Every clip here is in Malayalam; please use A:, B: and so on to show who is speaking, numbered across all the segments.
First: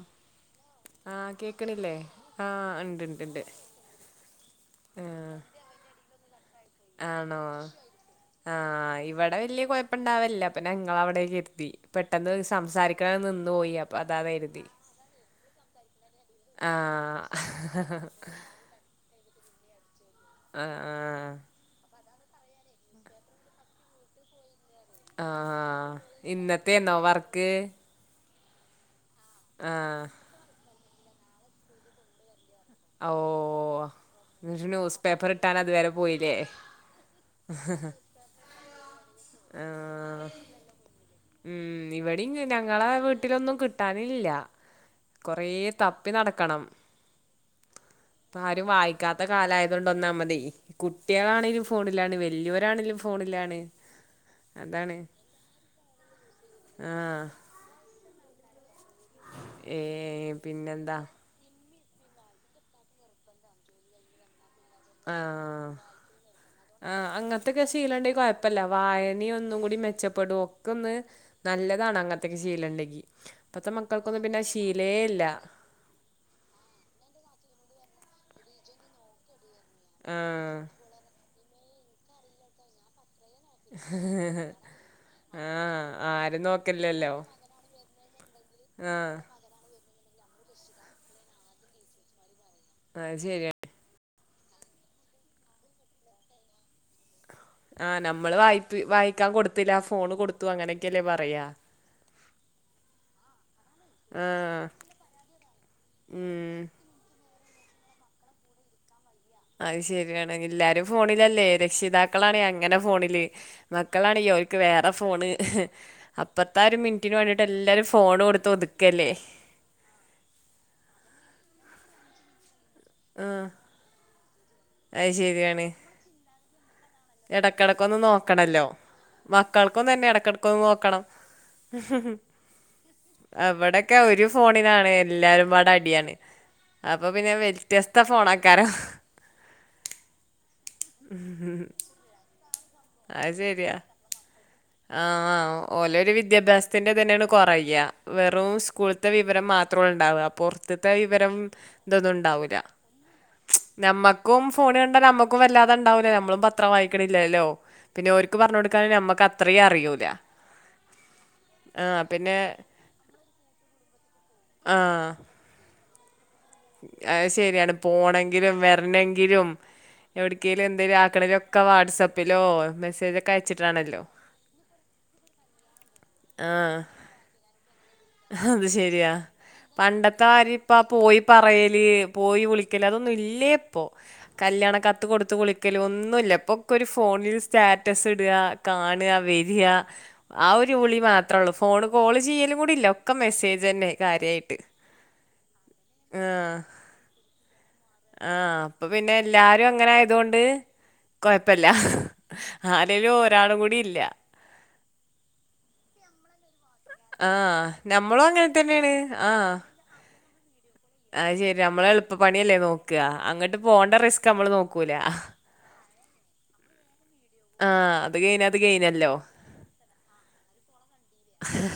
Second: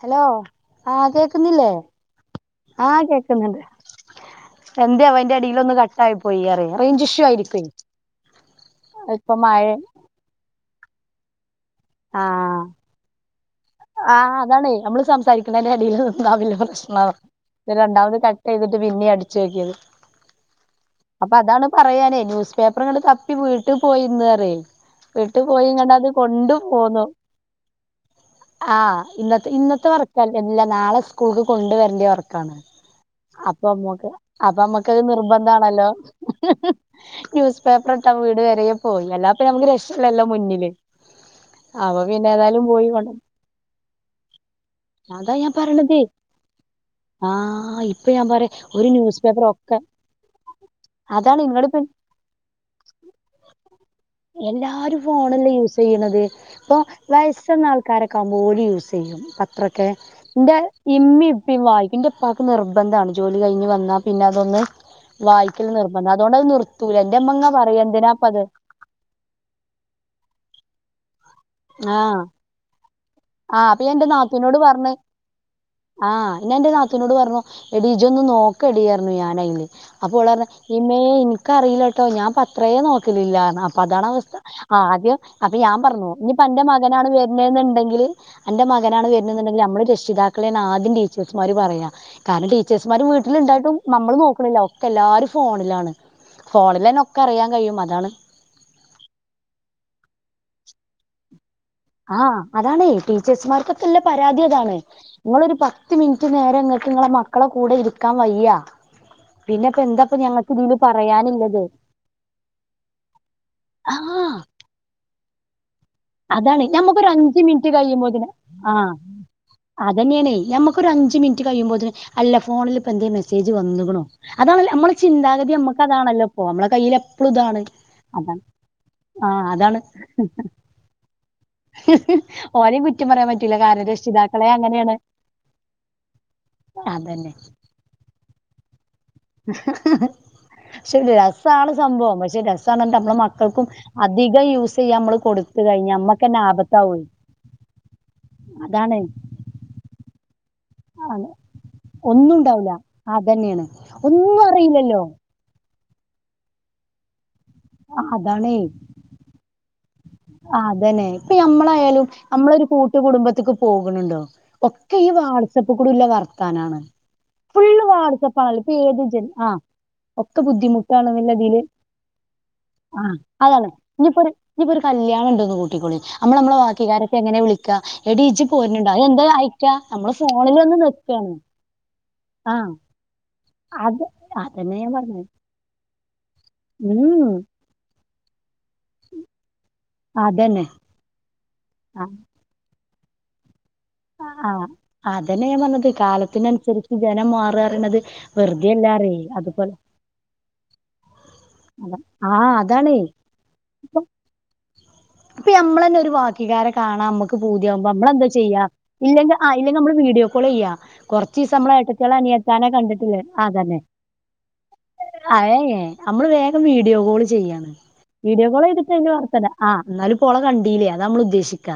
A: ഹലോ
B: ആഹ് കേക്ക്ണില്ലേ ആഹ് ഇണ്ട്ണ്ട്ണ്ട്.
A: എന്തെ ആവോ അയ്ന്റെ അടീലൊന്ന് കട്ടായി പോയി അറിയ റേഞ്ച് ഇഷ്യൂ
B: ആണോ
A: ആയിരിക്കുവേ
B: ആഹ്
A: ഇപ്പൊ
B: ഇവടെ
A: മഴ
B: വല്യ കൊഴപ്പണ്ടാവൽല്ല ഞാ ഇങ്ങളവിടെ കര്തി. പെട്ടെന്ന്
A: ആഹ്
B: സംസാരിക്കണ നിന്ന് പോയി. അപ്പൊ അതാന്ന് കര്തി.
A: സംസാരിക്ക്ണേന്റെ എടേല് നിന്നാ വല്യ പ്രശ്നാണ്. രണ്ടാമത് കട്ടെയ്തിട്ട് പിന്നെ അടിച്ചോക്കിയത്.
B: ആ
A: അപ്പ അതാണ് പറയാനേ ന്യൂസ് പേപ്പർ ങ്ങട്ട് തപ്പി വീട്ട് പോയിന്ന് അ റേ വീട്ട് പോയി ഇങ്ങട്ടത് കൊണ്ടും
B: തീന്നോ വർക്ക്?
A: ആഹ് ഇന്നത്തെ
B: ആ
A: ഇന്നത്തെ വർക്കല്ല. നാളെ സ്കൂൾക്ക് കൊണ്ട് വരേണ്ട വർക്കാണ്.
B: ഓ
A: അപ്പ മ്മക്ക്
B: എന്നിട്ട്
A: അപ്പമ്മക്കത്
B: ന്യൂസ് പേപ്പർ ഇട്ടാൻ
A: നിർബന്താണല്ലോ
B: അതുവരെ പോയില്ലേ
A: ന്യൂസ് പേപ്പർ വീട് വരെ പോയി. അല്ലാപ്പ
B: ആ
A: നമ്മക്ക് രക്ഷല്ലല്ലോ മുന്നില്.
B: ഉം
A: അപ്പൊ പിന്നെ
B: ഇവടിം
A: ഏതായാലും പോയി
B: ഞങ്ങളെ
A: കൊണ്ട
B: വീട്ടിലൊന്നും കിട്ടാനില്ല.
A: അതാ
B: കൊറേ
A: ഞാൻ പറയണത്
B: തപ്പി നടക്കണം.
A: ആഹ് ഇപ്പൊ ഞാൻ പറയാ
B: പ്പാരും
A: ഒരു ന്യൂസ്
B: വായിക്കാത്ത
A: പേപ്പർ
B: കാലയത്
A: ഒക്കെ
B: കൊണ്ട് ഒന്നാമതെ
A: അതാണ്
B: കുട്ട്യാളാണെങ്കിലും
A: നിങ്ങളിപ്പ
B: ഫോണിലാ ണ് വല്യൊരാണെങ്കിലും ഫോണിലാണ്. അതാണ്
A: എല്ലാരും ഫോണല്ലെ യൂസെയ്യ്ണത്. ഇപ്പൊ
B: ആഹ്
A: വയസ്സെന്ന ആൾക്കാരൊക്കാമ്പം ഓല് യൂസ് യ്യും
B: ഏ
A: പത്രൊക്കെ. ന്റെ
B: പിന്നെന്താ
A: ഇമ്മീം ഇപ്പിം വായി ന്റെ പ്പാക്ക് നിർബന്ധാണ്. ജോലി കഴിഞ്ഞ് വന്നാ പിന്നെ അതൊന്ന്
B: ആഹ്
A: വായിക്കല് നിർബന്ധ അതോണ്ട്
B: ആഹ് അങ്ങനയത്തൊക്കെ ശീലംയുണ്ടെങ്കിൽ കൊഴപ്പല്ല വായന ഒന്നും കൂടി മെച്ചപ്പെടും ഒക്കെ ഒന്ന്- നല്ലതാണ്
A: ആഹ്
B: അങ്ങനത്തെയൊക്കെ ശീലമുണ്ടെങ്കിൽ
A: ആഹ് അപ്പൊ എന്റെ നാത്തൂനോട് പറഞ്
B: ഇല്ല
A: ആ അയിന് എന്റെ നാത്തൂനോട് പറഞ് എടി ഇജ്ജ് ഒന്ന് നോക്കടി യർഞ് ഞാനയിന് അപ്പോൾ ഓളർഞ്
B: ആഹ്
A: ഇമ്മേൻ ക്ക് യെനിക്കറിയില്ല ട്ടോ ഞാൻ പത്രയേ നോക് ക്കലില്ല ന്നഅപ്പൊ അതാണ് അവസ്ഥ ആ ആദ്യം അപ്പൊ ഞാൻ
B: ആഹ്
A: പർഞു
B: ആരും
A: ഞ്ഞിപ്പ അന്റെ മകനാണ്
B: നോക്കില്ലല്ലോ
A: വരുന്നെന്നുണ്ടെങ്കില് എന്റെ മകനാണ്
B: ആഹ്
A: വരുന്നെന്നുണ്ടെങ്കിൽ നമ്മള് രക്ഷിതാക്കളെ ആദ്യം ടീച്ചേഴ്സ്മാര് പറയ്യാ കാരണം ടീച്ചേഴ്സ്മാരും
B: അത് ശരിയാണ്
A: വീട്ടിലുണ്ടായിട്ടും നമ്മള് നോക്കണില്ല ഒക്കെ എല്ലാരും ഫോണിലാണ് ഫോണിൽ തന്നെ
B: ആഹ് നമ്മള് വായിപ് വായിക്കാൻ കൊടുത്തില്ല ഫോണ് കൊടുത്തു അങ്ങനെക്കെല്ലേ പറയാ
A: ആഹ് അതാണ്ണേ ടീച്ചേഴ്സ്മാർക് ഇല്ല പരാതി
B: ആഹ്
A: അതാണ് നിങ്ങളൊരു പത്ത് മിനിറ്റ്
B: ഉം
A: നേരം ങ്ങക്ക് ങ്ങളെ മക് ക്കളെ കൂടെ ഇരിക്കാൻ വയ്യ പിന്നെപ്പ
B: അഹ്
A: എന്താപ്പ
B: ശരിയാണ്
A: ഞങ്ങക്ക് ഇതില്
B: എല്ലാരും ഫോണിലല്ലേ
A: പറയാനിള്ളത്
B: രക്ഷിതാക്കളാണെ അങ്ങനെ ഫോണില്
A: ആഹ്
B: മക്കളാണെഎ ക്ക് വേറെ ഫോണ് അപ്പത്തെ
A: അതാണ്
B: ആ ഒരു
A: നമുക്കൊരു
B: മിനിറ്റിന്
A: അഞ്ച്
B: വേണ്ടിട്ട്
A: മിനിറ്റ്
B: എല്ലാരും ഫോണ്
A: കഴിയുമ്പോത്തെനും
B: കൊടുത്ത്
A: ആ
B: ഒതുക്കല്ലേ
A: അതന്നെയണേ നമ്മക്കൊരു ഒരു അഞ്ച് മിനിറ്റ് കഴിയുമ്പോത്തെന് അല്ല ഫോണിൽ ഇപ്പൊ എന്തേ മെസ്സേജ് വന്ന്ക്ണോ അതാണല്ലൊ അമ്മളെ
B: അത്
A: ചിന്താഗതി
B: ശരിയാണ്
A: നമ്മക്കതാണല്ലോ പ്പൊ നമ്മള കയ്യിൽ എപ്പളും താണ്
B: എടക്കെടക്കൊന്ന്
A: അതാണ്
B: നോക്കണല്ലോ
A: ആ അതാണ്
B: മക്കൾക്കും ഉം ഉം
A: ഓരേം കുറ്റം പറയാൻ പറ്റൂല കാരണം
B: അവിടെക്കെ ഒരു
A: രക്ഷിതാക്കളെ
B: ഫോണിനാണ്
A: അങ്ങനെയാണ്
B: എല്ലാരുംപാട അടിയാണ് അപ്പൊ
A: അതന്നെ
B: പിന്നെ വ്യത്യസ്ത ഫോൺ ഐക്കാരോ
A: ക്ഷെ രസമാണ് സംഭവം പക്ഷെ രസ താണ് ന്റ മ്ള
B: അത്
A: മക്കൾക്കും
B: ശരിയാ
A: അതിക യൂസ്സ്
B: ആ ആ ഓലെ രു വിദ്യാഭ്യാസത്തിന്റെ
A: ആപത്താവുവേ.
B: തന്നെണ് കുറയ്യ വെറും
A: അതാണ്
B: സ്കൂളത്തെ വിവരം മാ ഉണ്ടാവപ്പോ ത്തെത്ത
A: ആണ്
B: വിവരം ഇതൊന്നും
A: ഒന്നും
B: ഉണ്ടാവൂല്ല
A: ഉണ്ടാവൂല. അതന്നെയാണ്. ഒന്നും
B: നമ്മക്കും ഫോണ്
A: അറിയില്ലല്ലോ.
B: കണ്ടൽ നമ്മക്കും വല്ലാ ണ്ടാവലൂല നമ്മളും പത്രം വായിക്കലില്ലല്ലോ പിന്നെ ഓര്ക് പർഞൊടുക്കാന് നമ്മക്ക് അത്രീ അറിയൂല
A: ആ അതന്നെ ഇപ്പൊ
B: ആ
A: നമ്മളായാലും
B: പിന്നെ
A: നമ്മളൊരു കൂട്ടു കുടുംബത്തേക്ക് പോകുണുണ്ടോ
B: ആ
A: ഒക്കെ ഈ വാട്സആപ്പ് കൂടി ള്ള വർ- ത്താനാണ്
B: അത് ശരിയാണ്
A: ഫുള്ള്
B: പോണെങ്കിലും
A: വാട്സപ്പാണല്ല ഇപ്പൊ ഏത് ജൻ ആ
B: വരണെങ്കിലും
A: ഒക്കെ
B: എവിടേക്കെങ്കിലും എന്തെങ്കിലും
A: ബുദ്ധിമുട്ടാണ്
B: ആക്കണേലും
A: പിന്നതില്
B: ഒക്കെ വാട്സപ്പിലോ
A: ആ
B: മെസ്സേജൊക്കെ
A: അതാണ്
B: അയച്ചിട്ടാണല്ലോ
A: ഇനിയിപ്പോ ഒരു ഇനിയിപ്പരു കല് ല്യാണണ്ടന്ന് കൂട്ടിക്കോളിൽ അമ്മള് മ്മളെ വാ
B: ആ
A: ക്കിക്കാരക്കെ എങ്ങനെ വിളിക്ക
B: അത് ശരിയാ
A: നമ്മള്
B: പണ്ടത്തെ ആര്
A: ഫോണിൽ വന്ന്
B: ഇപ്പ പോയി
A: നിക്കാണ്
B: പറയല് പോയി
A: ആ
B: വിളിക്കല് അത ഇല്യപ്പോ
A: അത് അതന്നെ
B: കല്യാണം
A: ഞാൻ
B: കത്ത്
A: പറഞ്ഞത്
B: കൊടുത്ത് വിളിക്കലൊന്നുല്യ പ്പൊക്കൊരു
A: ഉം
B: ഫോണിൽ സ്റ്റാറ്ററ്റസ് ഇടാ കാണാ വരാ ആ
A: അതന്നെ
B: ഒരുവിളി മാത്രള്ളൂ ഫോണ് കോള്ചെയ്യലും കൂടില്ല ക്ക മെസേ
A: കാണോ അതന്നെഞാപറ്ഞ്ഞത്
B: ആ
A: കാലത്തിനനുസരിച്ച് ജനം മാറാറിണത്
B: ആ അപ്പൊ പിന്നെല്ലാരുങ്ങനെ ആയതൊണ്ട് കൊയപ്പല്ല
A: ആ അതാണേ
B: ആരേലും ഒരാളുംകൂടി ഇല്ലാ
A: പ്പൊനമ്മളെന്നെ ഒരു വാ
B: ആ
A: കാണാമ്മക്ക് പൂതിയാഉമ്പോ
B: നമ്മളും അങ്ങനെ
A: നമ്മളന്താചെയ്യാ
B: തന്നെയാണ്.
A: ഇല്ലെങ്കെ ആ ഇല്ലെങ്കിനമ്മള് വീഡിയോ കോൾ ചെയ്യാ കുറച്ച് ദിവസം
B: അഹ്ശരി
A: നമ്മളെ
B: നമ്മള്
A: ഏട്ടത്തിയാളെ അനിയത്താനെ
B: എളുപ്പപണിയല്ലേനോക്കാ
A: കണ്ടിട്ടില്ലേ
B: അങ്ങട്ട്
A: അതന്നെ
B: പോണ്ടറിസ്ക് നമ്മള്നോക്കൂല
A: അയേ നമ്മള് വേഗം വീഡിയോകോൾ ചെയ് ചെയാണ്
B: അത് കഴിഞ്ഞ അത്
A: വീഡിയോകോളൈയ്തിട്ട്
B: കഴിഞ്ഞല്ലോ
A: അതിന്റെവർത്തന ആ ന്നാലുംപ്പോളെ കണ്ടീലേ അതാമ്മള് ഉദ്ദേശിക്കാ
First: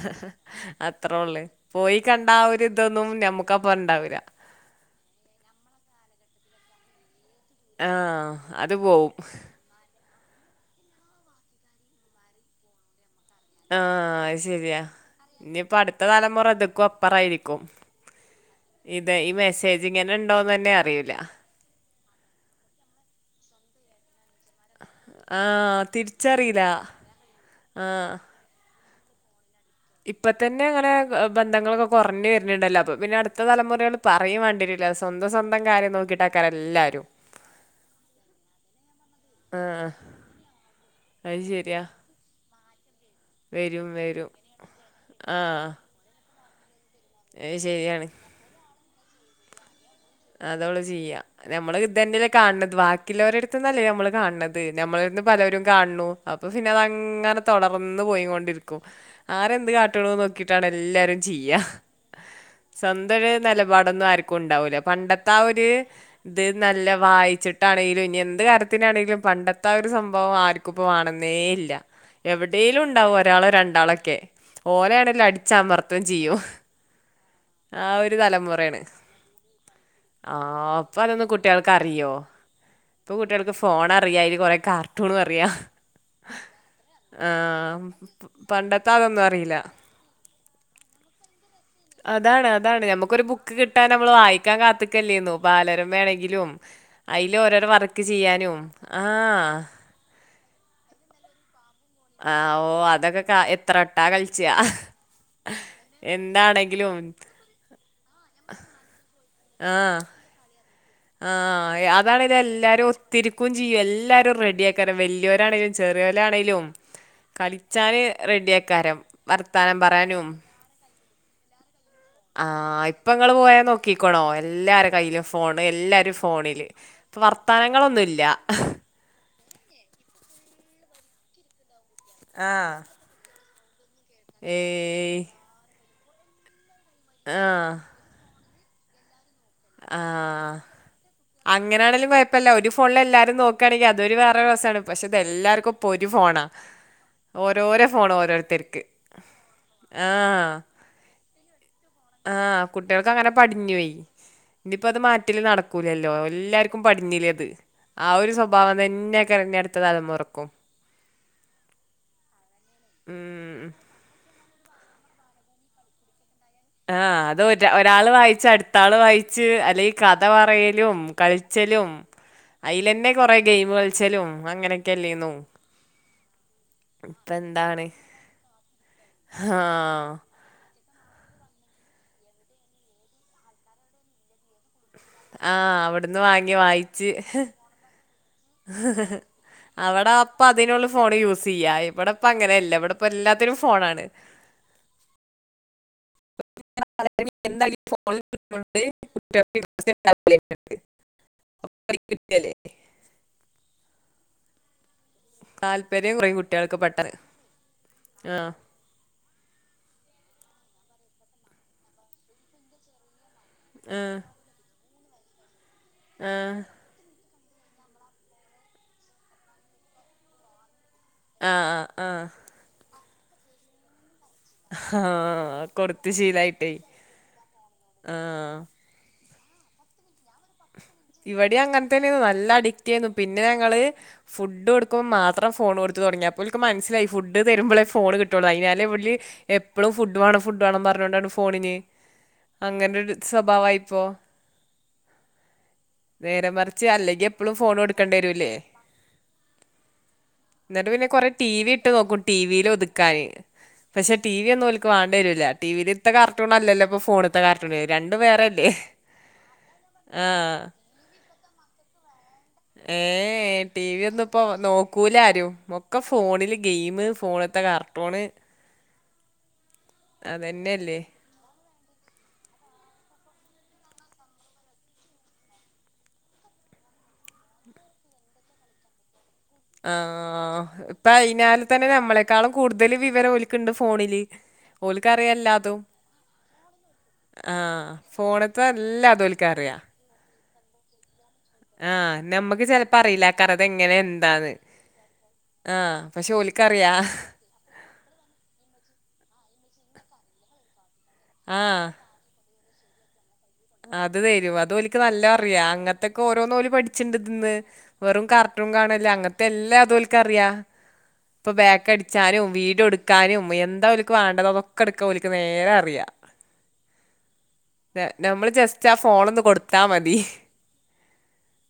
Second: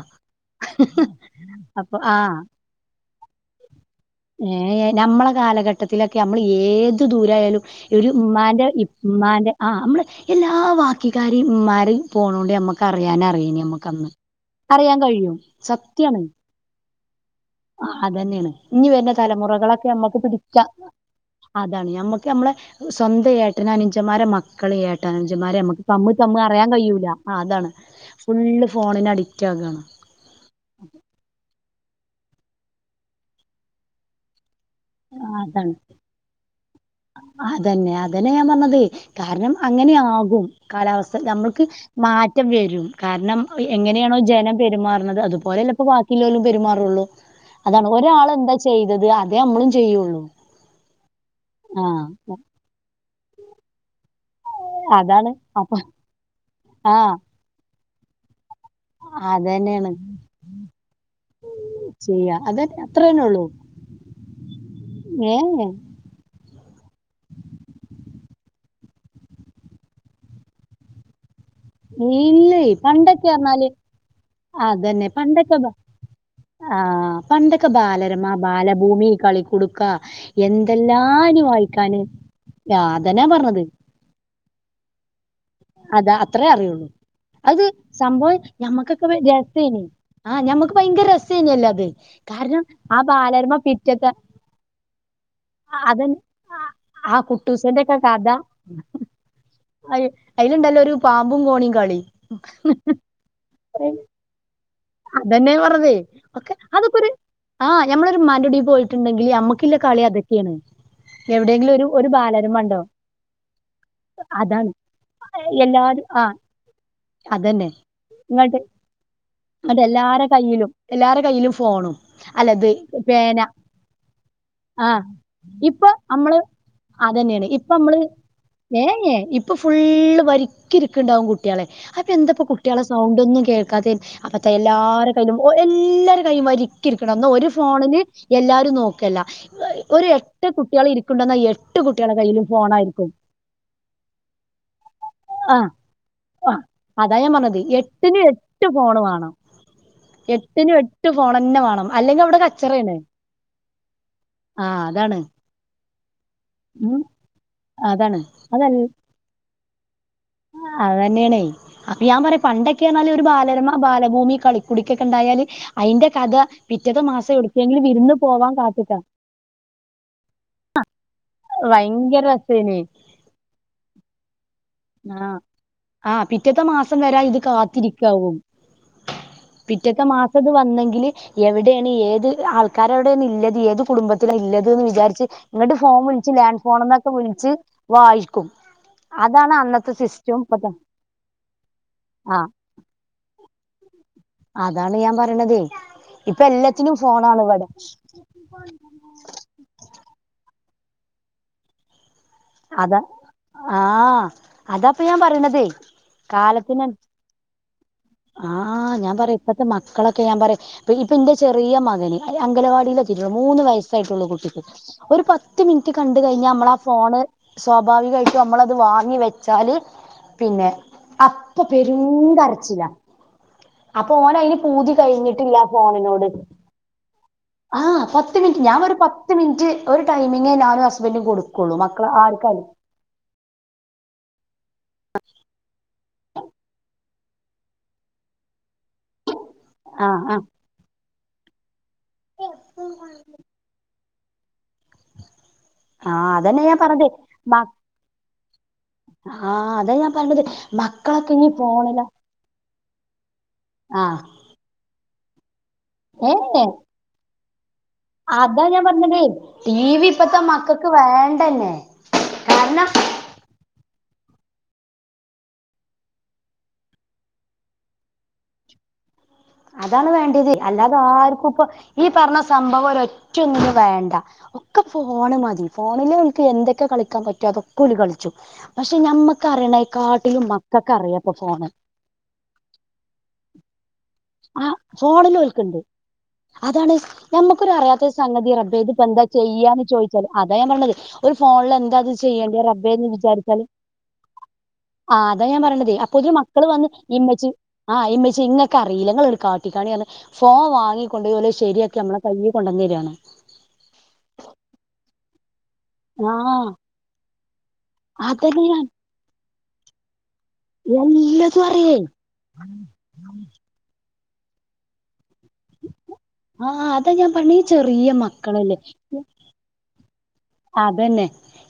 B: അത്രൊള്ള്
A: അപ്പൊ ആ
B: പോയികണ്ട ആഒരുതൊന്നും ഞമ്മുക്കപണ്ടാവൂല
A: ഏ എ നമ്മളെ കാലഘട്ടത്തിലൊക്കെ അമ്മള് ഏതു ദൂരായാലും
B: ആ
A: ഒരു ഉമ്മാൻ്റെ
B: അത്
A: ഇപ്
B: പോവും
A: മ്മാന്റെ ആ മ്മള് എല്ലാ വാക്കികാരിമ്മാരിം പോണൊണ്ട് നമ്മക്കറിയാനാ ഐനി
B: ആ
A: നമ്മക്കന്ന്
B: അത് ശരിയാ
A: അറിയാൻ കഴിയും
B: ഇനിയിപ്പോ അടുത്ത
A: സത്യാണ്
B: തലമുറ ഇതൊക്കെ അപ്പറായിരിക്കും
A: അതന്നേണ് ഇനിവർണെ
B: ഇത് ഈ മെസ്സേജ്
A: തലമുറകളൊക്കെ
B: ഇങ്ങനെ
A: നമ്മക്ക്
B: ഉണ്ടോന്ന്
A: പിടിക്കാം
B: തന്നെ അറിയില്ല
A: അതാണ് നമ്മക്ക് നമ്മളെ സ്വന്തയേട്ടനനി ഞ്ചമ്മാരെ മക്കള്
B: ആ
A: ഏട്ടനഞ്ചമാരെമ്മക്ക് തമ്മ് തമ്മ്
B: തിരിച്ചറിയില്ല
A: അറിയാൻ കഴിയൂല്ല അ അതാണ് ഫുള്ള് ഫോണിനടി
B: ഇപ്പതന്നെങ്ങനെ എ ബന്ധങ്ങളൊക്കെ കൊറ്ഞ്ഞ് ണ്ടല്ലോ അപ്പപിന്നെ അടുത്ത തലമുറേട് പറയുംവാണ്ടിരൂല
A: ആ
B: സ്വന്ത
A: അതാണ്
B: സ്വന്തംകാര്യം നോക്കിട്ടക്കാര് എല്ലാരും
A: അതന്നെ അതന്നെ ഞാൻ പറഞ്ഞതൈ കാരണം
B: ആ
A: അങ്ങനെയാകും കാലാവസ്ഥ
B: അത്
A: നമ്മൾക്ക്
B: ശരിയാ
A: മാ മാറ്റം വരും കാരണം എ
B: വരും
A: എങ്ങനെയാണോ
B: വരും
A: ജനം പെരുമാറുന്നത്
B: ആ
A: അതുപോലെല്ലപ്പോ ബാക്കിലോരും പെരുമാ ത്രള്ളൂ
B: അത്
A: അതാണ്
B: ശരിയാണ്
A: ഒരാളെന്താ ചെയ്തത് അതെമ്മളും
B: അതോള്ളുചെയ്യ നമ്മള്
A: ആഹ്
B: ഇതന്നെല്ലെ കാൺണത് ബാക്കിയുള്ളോരുന്നടുത്തന്നല്ലേ നമ്മള് കാണത് നമ്മളിരുതന്ന്
A: അതാണ്
B: പലരും
A: അപ്പൊ
B: കാൺണൂ അപ്പൊ
A: ആഹ്
B: പിന്നതങ്ങനെ തൊടർന്ന് പോയികൊണ്ടിരിക് ക്കും ആരെന്ത്
A: അതന്നെയാണ്
B: കാട്ട്ണൂ നോക്കിട്ടാണ് എല്ലാരും ചെയ്യ
A: ചെയ്യാ അത് അത്രന്നെ
B: സ്വന്തൊരു
A: ഉള്ളൂ
B: നെലപാടൊന്നും ആർക്കുംണ്ടാവൂല പണ്ടത്തെ
A: ഏഹ്
B: ആഒര് ത് നല്ല വായിച്ചിട്ടാണെലും ഇനിയന്ത്കാ താര്ത്തിനാണെങ്കിലും പണ്ടത്തെ ആഒര്സംഭവം ആർക്കുപ്പൊ വാണംന് ദേഇല്ല
A: ഇല്ലേ
B: എവടേലുണ്ടാവും
A: പണ്ടൊക്കെ
B: ഒരാളോ
A: പറഞ്ഞാല്
B: രണ്ടാളൊക്കെ
A: അതന്നെ.
B: ഓലാണെ
A: പണ്ടൊക്കെ ബ
B: അടിച്ചാമർത്തുംചെയ്യും
A: ആഹ് പണ്ടൊക്കെ
B: ആ ഒരു
A: ബാലരമ,
B: തലമുറേണ്
A: ബാലഭൂമി, കളിക്കുടുക്ക
B: ആ പ്പതൊന്നും
A: എന്തെല്ലാനി വായിക്കാന്.
B: കുട്ടൃൾക്കറിയോ
A: ആ
B: ഇപ്പൊ
A: അതന്നാ
B: കുട്ടൃൾക്ക്
A: പറഞ്ഞത്.
B: ഫോണറിയാ അയ്ല് കൊറെകാർട്ടൂണറിയാ
A: അതാ അത്രേ അറിയൊള്ളൂ അത് സംഭവം
B: പണ്ടത്തെ
A: ഞമ്മക്കൊക്കെേ
B: അതൊന്നും അറിയില്ല
A: [unintelligible] ആ ഞമ്മക്ക് ഭയങ്കരരസ
B: അതാണ് അതാണ് ഞമ്മക്കൊരു ബുക്ക്
A: ബാലരമ
B: കിട്ടാൻ നമ്മള്
A: പിറ്റത്തെ
B: വായിക്കാൻ കാത്ത്ക്കല്ലേനു
A: അതന്നെ
B: പാലരമേണങ്കിലും
A: ആ ആ
B: അയില് ഓരോരോ
A: കുട്ടൂസന്റെ ഒക്കെ
B: വർക്ക്
A: കഥ
B: ചെയ്യാനും ആ
A: അയ് അയ്ല്ണ്ടല്ലോ ഒരു പാമ്പും കോണിം
B: ആ ഓ അതൊക്കെ കാ എത്രൊട്ടാ കളിച്ചാ
A: അതെന്നെ പറഞ്ഞൈ ഒക്കെ അതൊക്കൊര് ആ ഞമ്മളൊരുമ്മാൻ്റൊടീ പോയിട്ടുണ്ടെങ്കില്
B: ആ
A: അമ്മക്കില്ലകളി അതൊക്കേണ്
B: ആ ഐ അതാണേല് ല്ലാരും
A: ഉണ്ടാവും
B: ഒത്തിരിക്കുംചെയ്യും എല്ലാരും
A: അതാണ്.
B: റെഡിഐകാരം വല്ലൃരാണേലും
A: എല്ലാരും ആ
B: ചെറിയോരാണെലും കളിച്ചാന് റെഡിഐക്കാരം
A: അതെ എല്ലാരെകയ്യിലും എല്ലാരെ കയ്യിലുംഫോണും
B: ആ ഇപ്പൊങ്ങള് പോയ നോക്കിക്ക്ണോ എല്ലാരെ
A: ആ
B: കയ്യിലും ഫോണ് എല്ലാരും ഫോണില് ഇപ്പൊ
A: അതന്നേണ് ഇപ്പമ്മള്
B: വർത്താനങ്ങളൊന്നുല്ല
A: ഏ ഏ ഇപ്പൊ ഫുള്ള് വരി ക്ക് ഇരിക്കുണ്ടാവും കുട്ടൃള് അതെന്തൊപ്പൊ
B: ആഹ്
A: കുട്ടൃളെ സൗണ്ടൊന്നും കേൾക്കാതെ അപ്പത്ത എല്ലാരെ
B: ഏയ്
A: കയ്യിലും ഒരെല്ലാരും കൈവരിക്കി ഇരിക്കണം ന്ന ഒര്
B: ആഹ്
A: ഫോണിന് എല്ലാരും നോക്കല്ല ഒരു എട്ട്
B: ആഹ്
A: കുട്ടൃള് ഇരിക്ക്ണ്ടോ ന്നാ എട്ട്
B: അങ്ങനാണേലും
A: കുട്ടൃളെകയ്യിലും
B: കൊഴപ്പല്ല ഒരു ഫോണില്
A: ഫോണായിരിക്കും
B: എല്ലാരും നോക്കാണെങ്കി അതൊരു വേറെ രസാണ് പക്ഷെ ഇത്
A: ആ
B: എല്ലാർക്കും ഇപ്പൊ ഒരു ഫോണാ
A: ആ അതാഞാപറ്ഞ്ഞത്
B: ഓരോരോ ഫോണ്
A: എട്ടിന് എട്ട്
B: ഓരോരുത്തർക്ക്
A: ഫോണ് വാ അ എട്ടിനും എട്ട് ഫോണെന്നെ വേണം. അല്ലെങ്കിൽ അവിടെ
B: ആഹ
A: കച്ചറയാണ്
B: കൂട്ടിയാൾക്ക് അങ്ങനെ പടിഞ്ഞോയി
A: ആഹ്
B: ഞ്പ്പോ അത്
A: അതാണ്
B: മാറ്റല് നടക്കൂലല്ലോ ല്ലാര്ക്കും
A: ഉം
B: പടിഞ്ഞിലേ അത് ആ
A: അതാണ്
B: ഒരു സ്വഭാവം തന്നേക്കാരം അടുത്ത തലമുറ
A: ആ അതന്നേണെ അപ്പൊ ഞാ പറിയ പണ്ടൊക്കെർഞ്ഞാൽ ഒരു
B: ഉം
A: ബാലര്മ ബാലഭൂമി കളി കുടിക്കക്കണ്ടായാല് അയിന്റെ കഥ.
B: ആ
A: പിറ്റത്തെ മാസം
B: അത് ഒര
A: യൗട്ക്കെങ്കിലും
B: ഒരാള്
A: വിര്ന്ന് പോവാൻ കാത്ത്ക്ക.
B: ഥ പറയലും കളിച്ചലും
A: ഭയങ്കര രസേനി
B: അയിലെന്നെ കൊറെ ഗെയിമ് കളിച്ചലും അങ്ങനെ
A: ആഹ് ആഹ് പിറ്റത്തെ മാസം വരാ
B: ഇപ്പൊ
A: ഇത്
B: എന്താണ്
A: കാത്തിരിക്കാവും.
B: ആ
A: പിറ്റത്തെ മാസം ഇത് വ ന്നെങ്കിൽ എവിടേണ് ഏത് അ ആൾക്കാരോടേണ് ഇല്ലത് ഏത് കുടുംബത്തിലാ ഇല്ലത്. [unintelligible] വിജാര്ച്ച്
B: ആ
A: ഇങ്ങട്ട് ഫോൺ
B: അവിടുന്ന്
A: വിള്ച്ച്
B: വാങ്ങി
A: ലാൻ
B: വായിച്ച്
A: ഫോണ്ന്നൊക്കെ വിള്ച്ച് വായിക്കും അ
B: അവടെ അപ്പ അതിനുള്ളു ഫോണ് യൂസയ്യാ ഇവിടെപ്പ
A: ആഹ്
B: അങ്ങനെല്ല ഇവിടെപ്പ എല്ലാത്തിനും ഫോണാണ്.
A: അതാണ് ഞാൻ പറിണത്.
B: [unintelligible] [unintelligible]
A: ആ അത പ്പ ഞാൻ പറിണതേ
B: താല്പര്യം കുറയും കുട്ടികൾക്ക്
A: കാലത്തിനൻ
B: പെട്ടെന്ന്
A: ആ ഞാൻ പറിം. ഇപ്പത്തെ മക്കളൊക്കെ ഞാൻ പറിം പ്പ ഇപ്പന്റെ ചെറിയ മകന് അങ്കലവാടിയിലെ മൂന്ന്
B: ആ
A: വയസായിട്ടൊള്ളു കുട്ടിക്ക് അപ്പൊര് പത്ത് മിൻറ്റ് കണ്ട്
B: ആ
A: കയ്ഞ്ഞാമ്മളാ ഫോണ് സ്വാഭാവികായിട്ടും മ്മളത് വാങ്ങി വെച്ചാല് പിന്നെ
B: ആ
A: അപ്പൊ
B: ആ ആ
A: പെരുംക്കരച്ചില പ്പൊ ഓനയ്ന് പൂതി കയ്ഞ്ഞിട്ടില്ലാ
B: ആഹ് കൊടുത്ത്
A: ഫോണിനോട്
B: ശീലായിട്ടേ
A: ആ പത്ത്
B: ആഹ്
A: മിൻറ്റ് ഞാൻ വെറും പത്ത് മിൻറ്റ് ഒര് ടൈമിങ്ങേ ഞാനും ഹസ്ബൻഡും
B: ഇവിടേം
A: കൊട്ക്കാെള്ളു മ
B: [unintelligible] നല്ല അഡിക്റ്റേന്നു പിന്നെ ഞങ്ങള് ഫുഡോടുക്കുമ്പോ മാത്രം ഫോണൊ തൊടങ്ങിയപ്പോൽക്ക് മൻസ്സിലായി ഫുഡ് തരുമ്പളേ ഫോണ് കിട്ടാെള്ളൂ അയ്നാലെവല് എപ്പളും ഫുഡ്
A: ആ
B: വാണം ഫുഡ് വാണം പറഞ്ഞോണ്ടാണ് ഫോണിന്
A: ആ
B: അങ്ങനൊരു സ്വഭാവായിപ്പൊ
A: [inaudible]
B: നേരെ
A: അതന്നെ ഞാൻ
B: മറിച്ച്
A: പറഞ്ഞത്
B: അല്ലെങ്കി എപ്പളും
A: മ
B: ഫോണാെട്ക്കണ്ട്യെരൂല്ലേ
A: ആഹ് അതാ ഞാൻ പറഞ്ഞത്
B: ന്നിട്ട് പിന്നെ കൊറേ
A: മക്കളൊക്കെ ഇനി
B: ടീവിട്ട്
A: ഫോണിലാ
B: നോക്കും ടീവീല് ഒത് ക്കാന് പഷേ
A: ആഹ്
B: ടീവിയൊന്നും ഓൽക്ക് വാണ്ട്യരൂല ടീവില്ത്തെ
A: ഏഹ്
B: കാർട്ടൂണല്ലല്ലോ പ്പ ഫോണ്ത്തെ കാർ
A: അതാ ഞാൻ പറഞ്ഞതെ ടീവിപ്പത്തെ
B: ആഹ്
A: മക്കക്ക് വേണ്ടന്നെ കാരണം
B: ഏ എ ടീവിയൊ ന്ന്പ്പോ നോക്കൂല ആരും ഒക്കെ ഫോണില് ഗെയിം ഫോണ്ത്തെ കാർട്ടൂണ്
A: അതാണ് വേണ്ടിത് അല്ലാതെ
B: അതന്നെയല്ലേ
A: ആർക്കുംപ്പം ഈ പർഞ്ഞ സംഭവം ഒരൊറ്റൊന്നിനു വേണ്ട ഒക്കെ ഫോണ് മതി ഫോണില്ൽക് എന്തൊക്കെ ക കളിക്കാൻ പറ്റോ അതൊക്കോല് കള്ച്ചും പഷേ ഞമ്മ
B: ആ ഇപ്പ അയ്നാല്
A: ഫോണ്
B: തന്നെ നമ്മളെക്കാളും കൂട്തല് വിവരം ഒൽക്ക്ണ്ട് ഫോണില്
A: ആ
B: ഓൽക്കറിയാം
A: ഫോണ്ല് ഓൽക്ക്ണ്ട്
B: എല്ലാതും
A: അതാണ്
B: ആ
A: ഞമ്മക്കൊരു അറ്യാത്തൊരു സംഗതി
B: ഫോണത്തെ
A: റബ്ബേ ഇത്പ്പെന്താ
B: എല്ലാതും ഓൽക്കറിയാ
A: ചെയ്യാന്ന് ചോയ്ച്ചാല് അതാ ഞാൻ പറിണത് ഒരു ഫോൺല്
B: ആ
A: എന്താത് ചെയ്യേണ്ടി
B: നമ്മക്ക് ചെലപ്പോ
A: റബ്ബേന്ന്
B: അറിയില്ല
A: വിചാരിച്ചാല്
B: കറത് എങ്ങനെ എന്താന്ന്
A: ആ അതാ ഞാൻ
B: ആ
A: പറിണതേ
B: പക്ഷെ
A: അപ്പോത്തിന് മക്കള് വന്ന്
B: ഓൽക്കറിയാ
A: ഇമ്മച്ചി ആ ഇമ്മച്ചി ഇങ്ങക്കറീല ഇങ്ങള് കാട്ടിക്കാണിർഞ്ഞ് ഫോ വാങ്ങികൊണ്ടോയി ഓലത്
B: ആ
A: ശര്യാക്കി നമ്മളെ കയ്യ് കൊണ്ടെന്നെരാണ്
B: അത് തരും അതോൽക്ക് നല്ലൊറിയാ അങ്ങൻത്തൊക്കെ
A: ആഹ്
B: ഓരോന്നോല് പഠിച്ചിണ്ട്ത് ന്ന് വെറും
A: അതന്നെ
B: കാർട്ടൂൺ
A: ഞാൻ
B: കാണല്ല അങ്ങൻത്തെ എല്ലാതും ഒൽക്ക റിയാ ഇപ്പ
A: എല്ലതും അറിയേ
B: ബേക്കട്ച്ചാനും വീഡിയോട്ക്കാനും എന്താ ൽക്ക് വാണ്ടത് അതൊക്കെട്ക്കാ ഓൽക്ക് വേഗറിയാ
A: ആ അതാ ഞാൻ പർഞ്ഞ് ഈ ചെറിയ
B: ഞമ്മള്
A: മക്കളല്ലേ
B: ജസ്റ്റ് ആ ഫോണൊന്ന് കൊട്ത്താ മതി
A: അതന്നെ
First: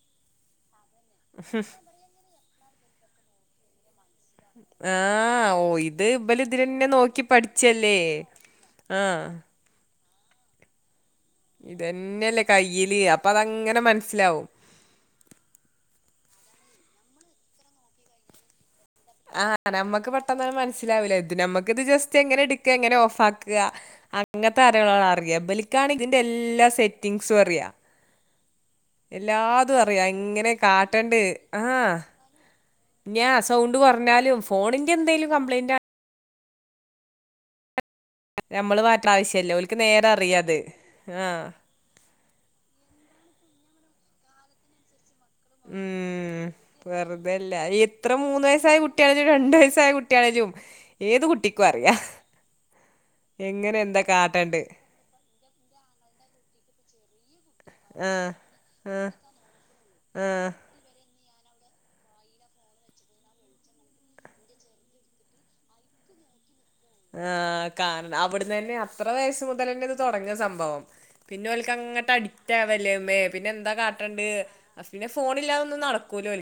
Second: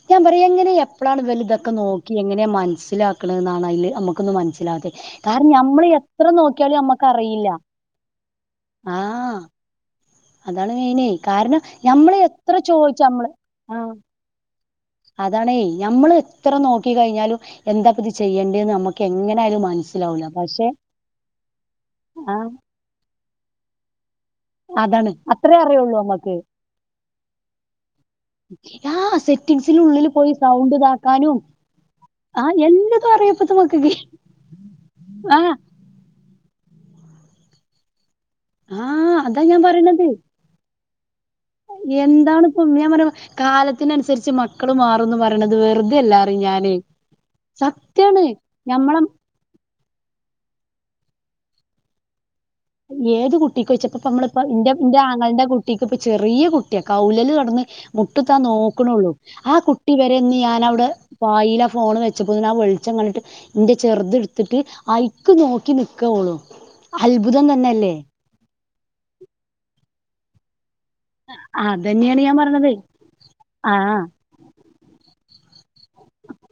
A: ഞാൻ പറിയാ എങ്ങനെ എപ്പ്ളാണ് ഇവല്തൊക്കെ നോക്കി ങ്ങനെ മനസ്സിലാക്ക്ണ്ന്നാണ് അയ്ല് മ്മ ക്കുന്നു മൻസ്സിലാവത്തെ
B: ആ
A: കാരണം
B: ഓ
A: ഞമ്മൾ
B: ഇത്
A: എത്ര
B: ഇബല്
A: നോക്കിയാലും
B: ഇതിലെന്നെ
A: ഞമ്മക്ക്
B: നോക്കി
A: അറിയില്ല
B: പഠിച്ചല്ലേ ആ
A: ആഹ് അതാണ് മെയിനേ കാരണം ഞമ്മള്
B: ഇതന്നെയല്ലേ
A: എത്ര
B: കയ്യില്
A: ചോയ്ച്ച്
B: അപ്പൊ
A: അമ്മള്
B: അതങ്ങനെ
A: ആ
B: മനസ്സിലാവും
A: അതാണേ നമ്മള് എത്ര നോക്കി കയ്ഞ്ഞാലും എന്താപ്പത് ചെയ്യേണ്ടന്ന് നമ്മ
B: ആ നമ്മക്ക് പെട്ടെന്ന് അത് മൻസ്സിലാവൂല ത് നമക്ക്ത് ജസ്റ്റ്
A: ആഹ്
B: എങ്ങനെട്ക്ക എങ്ങനെ ഓഫ് ആക്ക ക്ക അങ്ങൻത്തെ കാര്യങ്ങള
A: അതാണ്
B: അറിയ
A: അത്രേ
B: ബൽക്കാണ്
A: അറിയുള്ളൂ
B: ഇതിന്റെ
A: നമ്മക്ക്
B: എല്ലാ സെറ്റിങ്സും അറിയാ
A: ആഹ്
B: എല്ലാതും
A: സെറ്റിംഗ്സിന്റെ
B: അറിയാം
A: ഉള്ളില് പോയി
B: എങ്ങനെ
A: സൗണ്ട്
B: കാട്ടേണ്ട്
A: ഇതാക്കാനും
B: ആ
A: ആഹ് എല്ലതും
B: ഞാ
A: അറിയാം ഇപ്പത്തെ
B: സൗണ്ട്
A: മക്കക്ക്
B: കൊർഞ്ഞാലും ഫോണിന്റെ എന്തേലും
A: ആഹ്
B: കംപ്ലൈന്റാ ഞമ്മള് മാറ്റ
A: ആഹ് അതാ
B: ആവശ്യല്ല
A: ഞാൻ
B: ഓല്ക്ക്
A: പറയണത്
B: നേരെറിയത് ആ
A: അതാണിപ്പം ഞാൻ പറഞ്ഞ കാലത്തിനൻസര്ച്ച് മക്കള് മാറുംന്ന് പറയ്ണത് വെറുതെല്ലാറിം
B: ഉം
A: ഞാനേ
B: വെറുതെല്ല എത്ര മൂന്ന് വയസ്സായ കുട്ട്യാണെലും രണ്ട് വയസ്സായ കുട്ട്യാണെലും ഏത് കുട്ടിക്കും അറിയാ
A: ഏത് കുട്ടിക്കാേയ്ച്ചപ്പപ്പോ മ്മള്പ്പൊ ഇന്റെ ഇന്റെ ആങ്ങൾന്റെ കുട്ടിക്ക്പ്പ് ചെറിയ കുട്ട്യാ കൗ ല് കടന്ന്
B: ആഹ്
A: മുട്ട്ത്താൻ
B: ആഹ്
A: നോക്ക്ണാെള്ളൂ ആ കുട്ടി വരെ ഇന്ന്
B: ആഹ്
A: ഞാൻ അവ്ടെ പായിലാ ഫോണ് വെച്ചപ്പോതിന്ന് ആ വെൾച്ചം കണ്ടിട്ട് ഇന്റെ ചെർത്ട്ത്ത്ട്ട് അയ്ക്ക് നോക്കി നിക്ക ഒ [unintelligible]
B: ആ കാനനം അവിടന്നെന്നെ അത്ര വയസ്സ് മുതൽ തന്നെ ഇത് തെടങ്ങ സംഭവം പിന്നേ ഓൽക്കങ്ങട്ട്
A: അതന്നെയാണ് ഞാൻ പറഞ്ഞത്
B: അഡിക്റ്റവല്ലേന്ന് പിന്നെന്താ
A: ആഹ്
B: കാട്ടെണ്ട് അഫിനെ സ് ഫോണില്ലാതൊന്നും നടക്കൂലോല്